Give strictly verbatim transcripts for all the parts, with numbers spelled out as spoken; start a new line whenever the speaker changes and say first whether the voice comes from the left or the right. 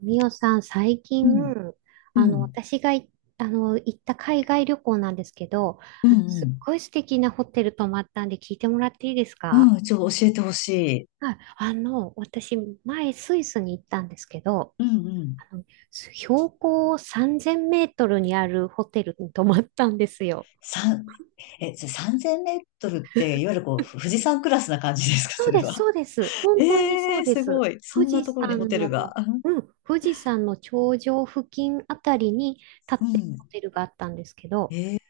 right: みおさん、最近、
left: うん、う
right: あの、
left: ん、
right: 私がい、あの、行った海外旅行なんですけど、
left: うん、
right: あの、
left: う
right: すっ
left: ん。
right: ごい素敵なホテル泊まったんで聞いてもらっていいですか？
left: うん、ちょっと教えてほしい。
right: はい。あの、私、前、スイスに行ったんですけど、
left: うん、うん。
right: あの、標高さんぜんメートルにあるホテルに泊まったんですよ。
left: 三、え、それさんぜんメートルって、いわゆるこう、ふ富士山クラスな感じですか、
right: そ
left: そ
right: う
left: れ
right: です、
left: は。
right: そうです。本当に
left: え
right: そ
left: え
right: う
left: ー、
right: で
left: す
right: す。
left: ごい。そ
right: 富
left: んな
right: 士
left: ところにホ
right: 山
left: テルが。
right: の、うん、富士山の頂上付近あたりに立っ
left: う
right: てる
left: ん。
right: ホテルがあったんですけど、
left: えー、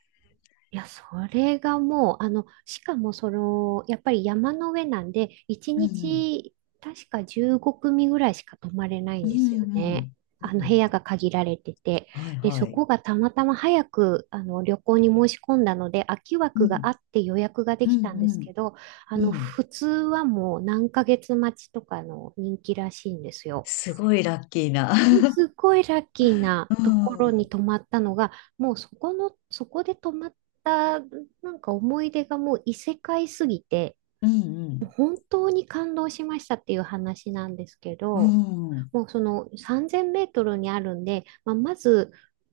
right: いや、それがもう、あの、しかもその、やっぱり山の上なんで、1
left: うん、
right: 日、確かじゅうごくみ組ぐらいしか泊まれない
left: う
right: ん
left: ん、
right: です
left: う
right: よね。
left: んうん、
right: あ
left: う
right: の、部
left: ん。
right: 屋が限られてて。
left: はい、
right: で、
left: は
right: そ
left: い。
right: こがたまたま早く、あの、旅行に申し込んだので、空き
left: う
right: 枠があ
left: ん、
right: って予約がで
left: うん、
right: きたん
left: う
right: です
left: ん、
right: けど、あ
left: う
right: の、
left: ん。
right: 普通はもう何ヶ月待ちとかの人気らしいんですよ。
left: すごいラッキーな。
right: す ごいラッキーな
left: う
right: ところに
left: ん、
right: 泊まったのが、もうそこの、そこで泊まった、なんか思い出がもう異世界すぎて、
left: う
right: もう
left: ん、
right: 本当に感動しましたっていう話なんですけ
left: う
right: ど、
left: ん、うん。
right: もうそのさんぜんメートルにあるんで、まあ、まず、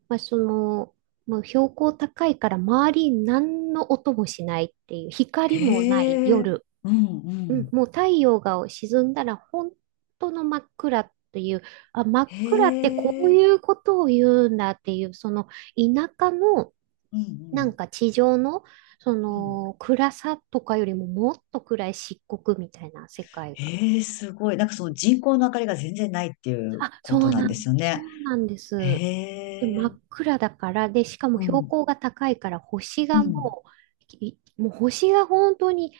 right: まあ、その、もう標高高いから周りに何の音もしないっていう、光もない
left: へえ、
right: 夜、
left: うん、う
right: うん、
left: ん。
right: もう太陽が沈んだら本当の真っ暗という、あ、真っ
left: へ
right: 暗ってこう
left: え、
right: いうことを言うんだっていう、その田舎の、
left: うん、う
right: なん
left: ん。
right: か地上のそ
left: うん
right: の暗さとかよりももっと暗い漆黒みたいな世界が。
left: ええ、すごい。なんかその人工の明かりが全然ないっていう
right: あ、
left: こ
right: そ
left: と
right: う
left: なん
right: な
left: で
right: ん、
left: すよ
right: そ
left: ね。
right: うなんで
left: へ
right: す。で、真
left: え、
right: っ暗だから、で、しかも
left: う
right: 標
left: ん、
right: 高が高いから、星
left: う
right: が
left: ん、
right: もう、きもう星が本当に、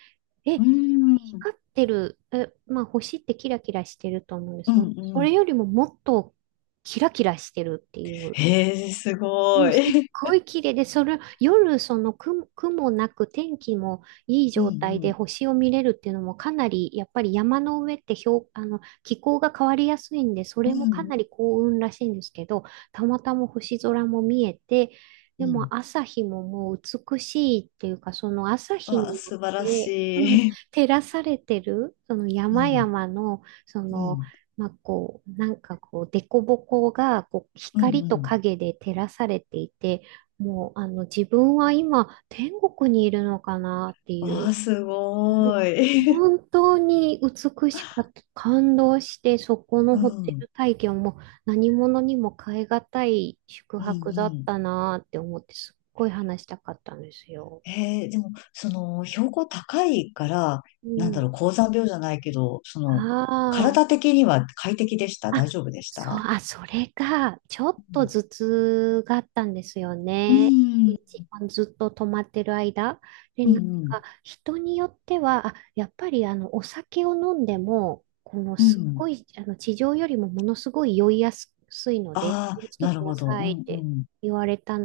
right: え、
left: うん、
right: 光ってる、え、まあ星ってキラキラしてると思うんで
left: う
right: すけど、
left: ん、う
right: それ
left: ん。
right: よりももっとキラキラしてるっていう、
left: へえ、す
right: う
left: ご
right: ん、すっ
left: い。
right: ごい綺麗で、それ、夜、その雲、雲なく天気もいい
left: う
right: 状態
left: ん、う
right: で
left: ん、
right: 星を見れるっていうのもかなり、やっぱり山の上って標あの、気候が変わりやすいんで、そ
left: うん、
right: れも
left: う
right: かな
left: ん。
right: り幸運らしいんですけど、たまたま星空も見えて、
left: う
right: で
left: ん
right: も朝日ももう美しいっていうか、その朝日
left: わ
right: に
left: あ、
right: よっ
left: 素晴ら
right: て、うん、
left: しい。
right: 照らされてる、その
left: う
right: 山
left: ん、
right: 々の、そ
left: う
right: の、
left: ん、
right: まあ、こう、なんかこう、凸凹がこう
left: うん、う
right: 光と
left: ん。
right: 影で照らされていて、もう、あの、自分は今、天国にいるのかなってい
left: わ
right: う、
left: あ、すごい。
right: 本当に美しかった。感動して、そこ の
left: う
right: ホテ
left: ん、うん、
right: ル体験も何者にも代えがたい宿
left: う
right: 泊だっ
left: ん。
right: たなって思って、すっごい話したかったんですよ。
left: えー、でも、その、標高高いから、
right: う
left: なんだ
right: ん。
left: ろう、高山病じゃないけど、その、
right: あ
left: 体
right: あ。
left: 的には快適でした、大
right: あ、
left: 丈夫でし
right: そう、
left: た？
right: あ、それが、ちょっ
left: う
right: と
left: ん。
right: 頭痛があったんですよ
left: う
right: ね。
left: ん、
right: 一番ずっと止まってる間。で、
left: うん、
right: なん
left: うん。
right: か、人によっては、あ、やっぱり、あの、お酒を飲んでも、この、
left: う
right: すっ
left: ん
right: ごい、あの、地上よりもものすごい酔いやすいので、
left: あ
right: 気を
left: あ、
right: つけ
left: な
right: て
left: る
right: くだ
left: ほど。
right: さ
left: う
right: いっ
left: ん、う
right: て
left: ん、
right: 言われた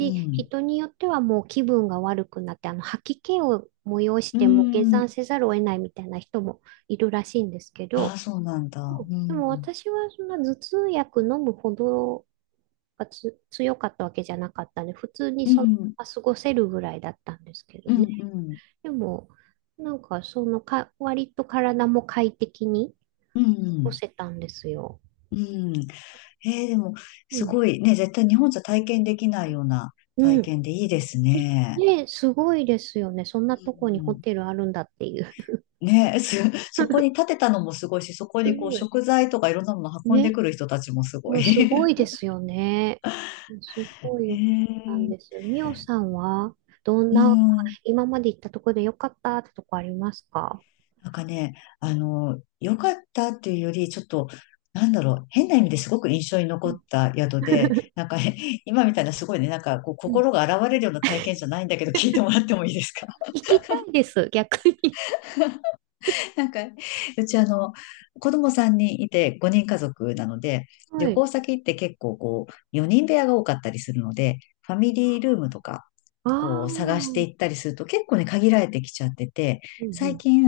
left: うん。
right: 人によってはもう気分が悪くなって、あの、吐き気を催し
left: う
right: ても、下
left: ん。
right: 山せざるを得ないみたいな人もいるらしいんですけ
left: ああ、
right: ど、
left: そうなんだ。
right: うん、
left: う
right: でも
left: ん。
right: 私はそんな頭痛薬飲むほどがつ強かったわけじゃなかったんで、普通に
left: う
right: その
left: ん、
right: まま過ごせるぐらいだったんですけど
left: うん、
right: ね。
left: うん、
right: でも、なんかそのか、割と体も快適に
left: う
right: 過ご
left: ん。
right: せたんですよ。
left: うんえー、でも、
right: う
left: す
right: ん。
left: ごいね、絶対日本じゃ体験できないような
right: う
left: 体
right: ん。
left: 験でいいですね。
right: ね、すごいですよね。そんな
left: う
right: とこにホ
left: ん
right: テルあるんだっていう。
left: ね、す、そこに建てたのもすごいし、そ こ
right: す
left: にこう
right: ごい。
left: 食材とかいろんなもの運んで
right: ね。
left: くる人たちもすご
right: う
left: い。
right: ん、すご いですよね。す
left: へ
right: ごい良かったん
left: え、
right: です。みおさんは、どん
left: う
right: な、
left: ん。
right: 今まで行ったところで良かったってとこありますか？
left: なんかね、あの、良かったっていうより、ちょっと、なんだろう、変な意味ですごく印象に
right: う
left: 残っ
right: ん。
left: た宿で、なんかね 今みたいなすごいね、なんかこう
right: うん。
left: 心が洗われるような体験じゃないんだけど、聞いてもらってもいいですか？
right: 聞きたいです、逆に。
left: なんか、うちあの、子供さんにんいてごにん家族なので、
right: は
left: 旅
right: い。
left: 行先って結構こう、よにん部屋が多かったりするので、ファミリールームとか、
right: ああ、
left: こう、探し
right: う
left: て
right: ん、
left: いったりすると結構ね、限られてきちゃってて、
right: う
left: 最
right: ん。
left: 近、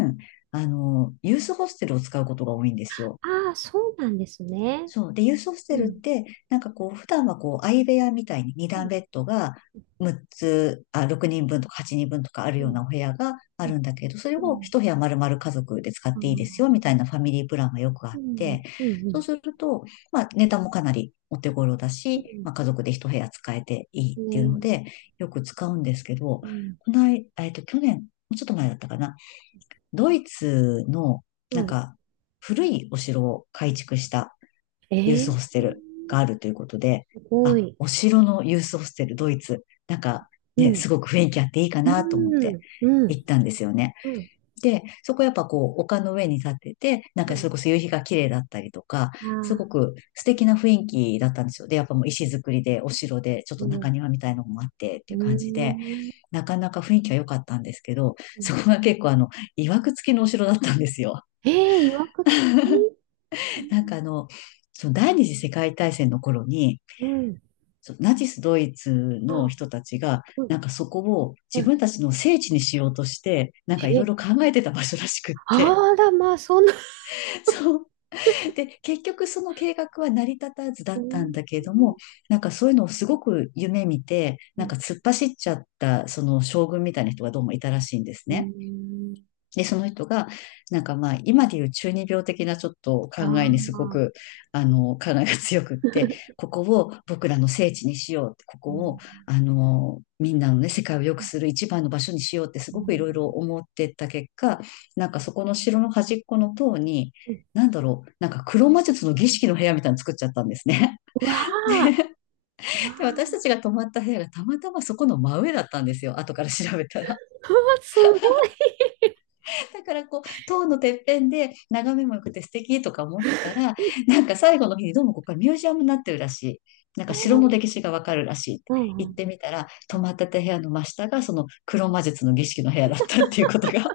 left: あの、ユースホステルを使うことが多いんですよ。
right: ああ、そうなんですね。
left: そう。で、ユースホス
right: う
left: テルっ
right: ん。
left: て、なんかこう、普段はこう、相部屋みたいにに
right: う
left: 段
right: ん。
left: ベッドがむっつ、あ、ろくにんぶんとかはちにんぶんとかある
right: う
left: よう
right: ん。
left: なお部屋があ
right: う
left: る
right: ん。
left: んだけど、それ
right: う
left: を
right: ん。
left: 一部屋丸々家族で使っ
right: ああ、
left: ていいですよ、みたいなファミリープランがよくあっ
right: うん。
left: て、
right: うん。う
left: そう
right: ん。
left: すると、まあ、ネタもかなりお手頃だ
right: う
left: し、まあ、家族で一部屋使えていいっ
right: ん、
left: ていうの
right: ね。
left: で、よく使うんですけど、
right: うん。
left: この間、えっと、去年、もうちょっと前だったかな、ドイツの、
right: う
left: なん
right: ん。
left: か、古いお城を改築した
right: え
left: ユース
right: ー、
left: ホステルがあるということで、
right: すご
left: あ、
right: い。
left: お城のユースホステル、ドイツ、なんか
right: う
left: ね、
right: ん。
left: すごく雰囲気あっていいか
right: う
left: なと思って
right: ん。う
left: 行
right: ん。
left: ったんですよね。
right: うん。
left: で、そこやっぱこう、丘の上に立ってて、なん
right: う
left: か
right: ん。
left: それこそ夕日が綺麗だったりとか、
right: あ
left: す
right: あ、
left: ごく素敵な雰囲気だったんですよ。で、やっぱもう石造りで、お城で、ちょっ
right: う
left: と中
right: ん。
left: 庭みたいなのもあってって
right: う
left: いう感じで、
right: ー
left: なかなか雰囲気は良かったんですけど、
right: ん。
left: そこが結構あの、曰く付きのお城だったんですよ。
right: ええ、いわくつき、うん。
left: なんかあの、その第二次世界大戦の頃に、
right: うん。
left: そうナチスドイツの
right: あ、
left: 人たちが、
right: うん。
left: なんかそこを
right: う
left: 自
right: ん。
left: 分たちの聖地にしようとして、なんかいろい
right: え、
left: ろ考えてた場所らしくって。
right: あら、まあ、そんな。
left: そう。で、結局その計画は成り立たずだ
right: う
left: ったん
right: ん。
left: だけれども、なんかそういうのをすごく夢見て、
right: う
left: なん
right: ん。
left: か突っ走っちゃった、その将軍みたいな人がどうもいたらしいんです
right: う
left: ね。
right: ん、
left: で、その人が、なんかまあ、今でいう中二病的なちょっと
right: あ
left: 考えにすご
right: あ。
left: く、あの、考えが強くって、ここを僕らの聖地にしよう、こ
right: う
left: こ
right: ー
left: を、
right: ん。
left: あの、みんなのね、世界を良く
right: うん、
left: する一番の場所にしようって、す
right: う
left: ごくいろいろ
right: ん、
left: 思ってった結果、なんかそこの城の端っこの塔に、
right: う
left: なんだろう、なんか黒魔術の儀式の部屋みたいなの作っちゃったんですね。
right: わあ。うわ
left: で、私たち
right: あ。
left: が泊まった部屋がたまたまそこの真上だったんですよ、後から調べたら。
right: うわ、すごい。
left: だからこう、塔のてっぺんで眺めも良くて素敵とか思ってたら、なんか最後の日にどうもここはミュージアムになってるらしい。なん
right: お
left: か城の
right: ー、
left: 歴史がわかるらし
right: うん、
left: い。
right: う
left: 行って
right: ん。
left: みたら、泊まってた部屋の真下がその黒魔術の儀式の部屋だったっていうことがあっ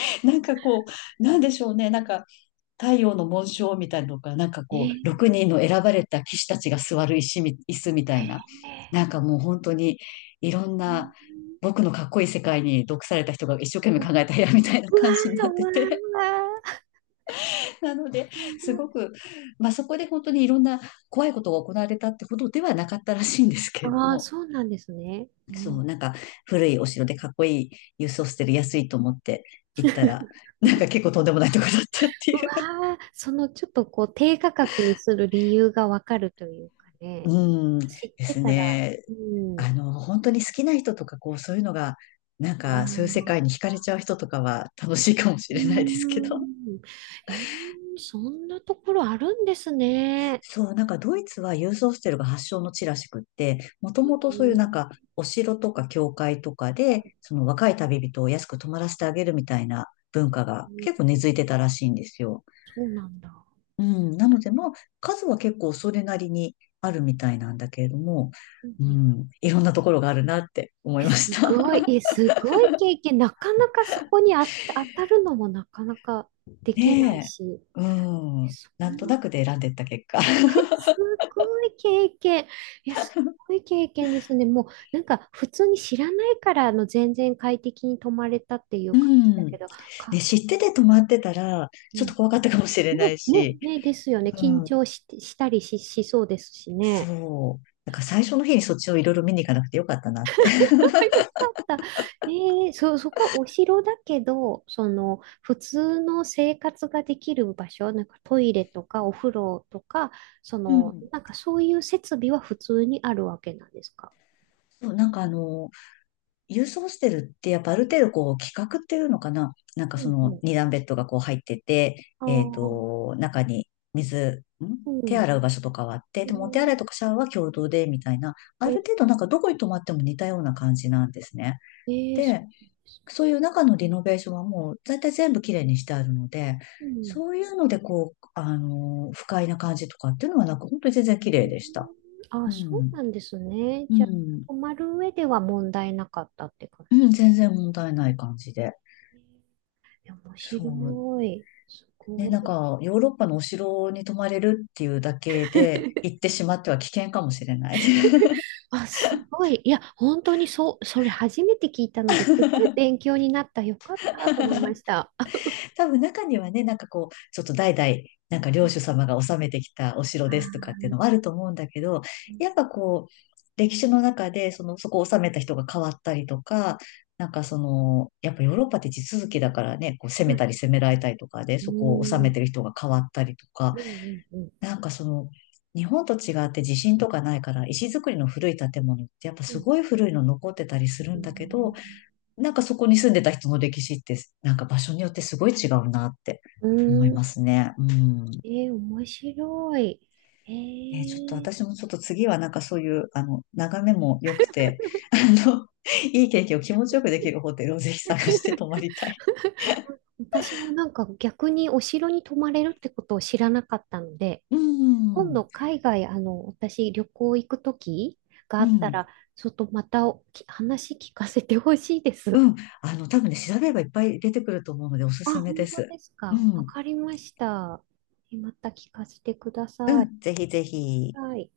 left: て、なんかこう、なんでしょうね、なんか太陽の紋章みたいなのが、なんかこう、
right: ええ、
left: ろくにんの選ばれた騎士たちが座る石み、椅子みた
right: へ
left: い
right: え、
left: な、なんかもう本当にいろんな、僕のかっこいい世界に毒された人が一生懸命
right: うわ、
left: 考えた部屋みたいな感じになっ
right: う
left: て
right: わ、
left: て、
right: うわ、
left: なので、
right: す
left: す
right: ごい、
left: ごく、まあそこで本当にいろんな怖いことが行われたってほどではなかったらしいんですけれど
right: ああ、
left: も、
right: そうなんですね。う
left: そ
right: ん。
left: う、なんか古いお城でかっこいい郵送してる安いと思って行ったら、なんか結構とんでもないとこだったって
right: う
left: いう。
right: わー、そのちょっとこう低価格にする理由がわかるというかね、
left: うん、で
right: 知って
left: す
right: たら、
left: ね。
right: うん、
left: あの、本当に好きな人とか、こう、そういうのが、なん
right: あ
left: か、そういう世
right: ー、
left: 界に惹かれちゃう人とかは楽しいかもし
right: うー
left: れないですけど。
right: ん、えー、そんなところあるんですね。
left: そう、なんかドイツはユースホステルが発祥の地らしくって、も
right: え
left: ともとそういう
right: ー、
left: なんか、お城とか教会とかで、その若い旅人を安く泊まらせてあげるみたいな文化が結構根付いてたらしいんですよ。
right: そうなんだ。
left: うん、なので、まあ、数は結構それなりにあるみたいなんだけれども、
right: うん、
left: う
right: うん、
left: ん、いろんなところがあるなって思い
right: え、
left: まし
right: すごい、
left: た。
right: え、すごい経験、なかなかそこにあ当たるのもなかなかできない
left: ね
right: し、
left: え。うん。
right: そん
left: なんと
right: な
left: なくで選んでった結果。
right: すごい経験。いや、すごい経験ですね。もう、なんか、普通に知らないから、あの、全然快適に泊まれたっていう
left: う
right: 感じだけ
left: ん。
right: ど、
left: ね、
right: か、
left: 知ってて止まってたら、
right: う
left: ちょっと
right: ん。
left: 怖かったかもしれな
right: ね、
left: い
right: ね、
left: し。
right: ね、ですよね。
left: う
right: 緊
left: ん。
right: 張し、したりし、しそうですしね。
left: そう。なんか最初の日にそっちをいろいろ見に行かなくてよかったなって。
right: よかった。えー、そ、そこはお城だけど、その、普通の生活ができる場所、なんかトイレとかお風呂とか、そ
left: う
right: の、
left: ん。
right: なんかそういう設備は普通にあるわけなんですか？
left: そう、なんかあの、郵送してるって、やっぱある程度こう、規格っていうのかな、なんか
right: う
left: そ
right: ん、う
left: の
right: ん。
left: 二段ベッドがこう入ってて、えっと、中に水、ん
right: う
left: 手
right: ん。
left: 洗う場所とかはあって、
right: え
left: でもお手洗いとかシャワーは共同で、みたいな、ある程度なんかどこに泊まっても似たような感じなんですね。
right: ー、えー、そ
left: で、
right: うなんですね。
left: そういう中のリノベーションはもう、大体全部きれいにしてあるので、
right: うん。
left: そういうのでこう、あのー不快な感じとかっていうのはなく、本当に全然綺
right: う
left: 麗
right: ん、
left: でした。
right: あ、
left: う
right: そう
left: ん。
right: なんですね。
left: う
right: じゃあ、
left: ん。
right: 泊まる上では問題なかったって感
left: う
right: じ。
left: ん、全然問題ない感じで。
right: えー、面
left: そう。
right: 白い。す
left: ね、
right: ご
left: な
right: い。
left: んか、ヨーロッパのお城に泊まれるっていうだけで、行っ てしまっては危険かもしれない。
right: あ、すごい。いや、本当にそう、それ初めて聞いたので、すごい勉強になった。よかったと思いま した。あ、
left: 多分中にはね、なんかこう、ちょっと代々、なんか領主様が治めてきたお城ですとか
right: あ、
left: っていうのもあると思うんだけど、
right: う
left: やっぱこう、歴史の中で、その、そこを治めた人が変わったりとか、なんかその、やっぱヨーロッパって地続きだからね、こう攻め
right: ん、
left: たり攻められたりとかで、
right: う
left: そこを治め
right: ん、
left: てる人が変わったりとか、
right: うん、うん、うん、
left: なんかその、日本と違って地震とかないから、石造りの古い建物ってやっぱ
right: う
left: す
right: ん、
left: ごい古いの残ってたりする
right: う
left: んだけど、
right: ん、
left: なんかそこに住んでた人の歴史って、なんか場所によってすごい違うなって
right: う
left: 思いま
right: ん、
left: すね。うん。
right: えー、面白い。え
left: ね、ちょっと
right: ー、
left: 私もちょっと次はなんかそういう、あの、眺めも良くて、あの、いい経験を気持ちよくできるホテルをぜひ探して泊まりたい。
right: 私もなんか逆にお城に泊まれるってことを知らなかったので、
left: う
right: 今
left: ん。
right: 度海外、あの、私旅行行くときが
left: う
right: あった
left: ん。
right: ら、ちょっとまたおき話聞かせてほしいです。
left: うん。あの、多分ね、調べればいっぱい出てくると思うのでおすす
right: あ、
left: めで
right: 本当
left: す。
right: です
left: う
right: か。わ
left: ん。
right: かりました。え、また聞かせてくだ
left: う
right: さい。
left: ん、ぜひぜひ。
right: はい。